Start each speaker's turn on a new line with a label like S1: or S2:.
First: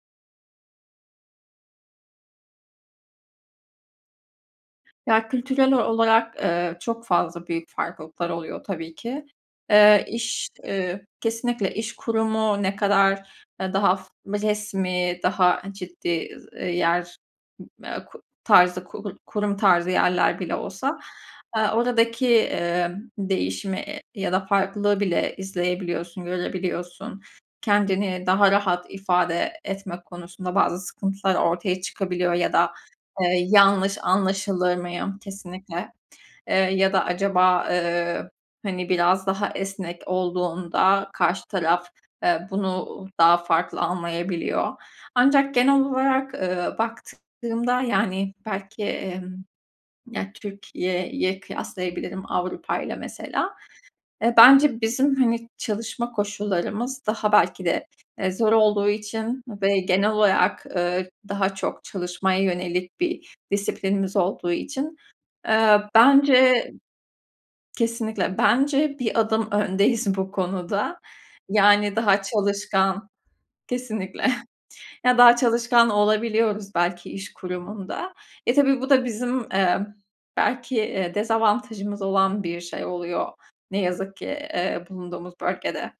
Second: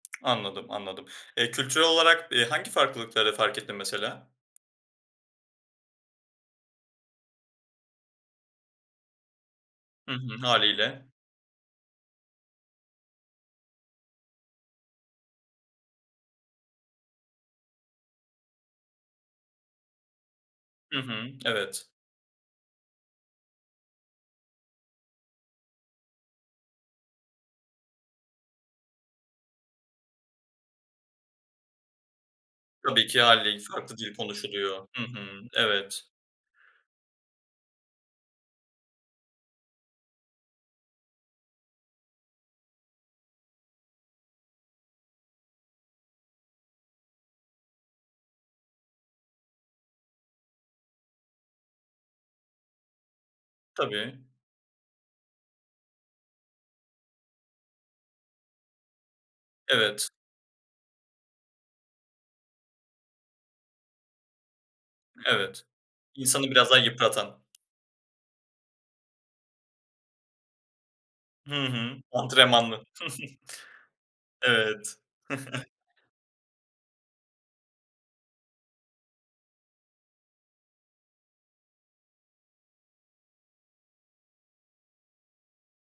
S1: Anladım, anladım. Eee, kültürel olarak, eee, hangi farklılıkları fark ettin mesela?
S2: Ya kültürel ol olarak, ııı, çok fazla büyük farklılıklar oluyor tabii ki. Eee,
S1: Hı hı.
S2: iş, eee,
S1: Hâliyle.
S2: kesinlikle iş kurumu ne kadar, ııı, daha resmi daha ciddi, ııı, yer, ııı, k tarzı kur kurum tarzı yerler bile olsa,
S1: Hı hı.
S2: ııı,
S1: Evet.
S2: oradaki, ımm, değişimi, eee, ya da farklılığı bile izleyebiliyorsun, görebiliyorsun. Kendini daha rahat ifade etmek konusunda bazı sıkıntılar ortaya çıkabiliyor ya da,
S1: Tabii ki
S2: eee,
S1: hâliyle, 2
S2: "Yanlış
S1: farklı dil
S2: anlaşılır
S1: konuşuluyor. Hı
S2: mıyım?"
S1: hı.
S2: kesinlikle,
S1: Evet.
S2: eee, ya da "Acaba, eee, hani biraz daha esnek olduğunda karşı taraf, eee, bunu daha farklı anlayabiliyor." Ancak genel olarak, ııı, baktığımda yani belki, emm, ya Türkiye'ye kıyaslayabilirim Avrupa'yla mesela.
S1: Tabii.
S2: E, bence bizim hani çalışma koşullarımız daha belki de, eee, zor olduğu için ve
S1: Evet.
S2: genel olarak, ııı, daha çok çalışmaya yönelik bir disiplinimiz olduğu için,
S1: Evet.
S2: eee,
S1: İnsanı biraz
S2: bence
S1: daha yıpratan.
S2: kesinlikle bence bir adım öndeyiz bu konuda,
S1: Hı
S2: yani,
S1: hı.
S2: daha
S1: Antrenmanlı.
S2: çalışkan kesinlikle.
S1: Evet.
S2: Ya daha çalışkan olabiliyoruz belki iş kurumunda. E, tabii bu da bizim, emm, belki, eee, dezavantajımız olan bir şey oluyor ne yazık ki, eee, bulunduğumuz bölgede.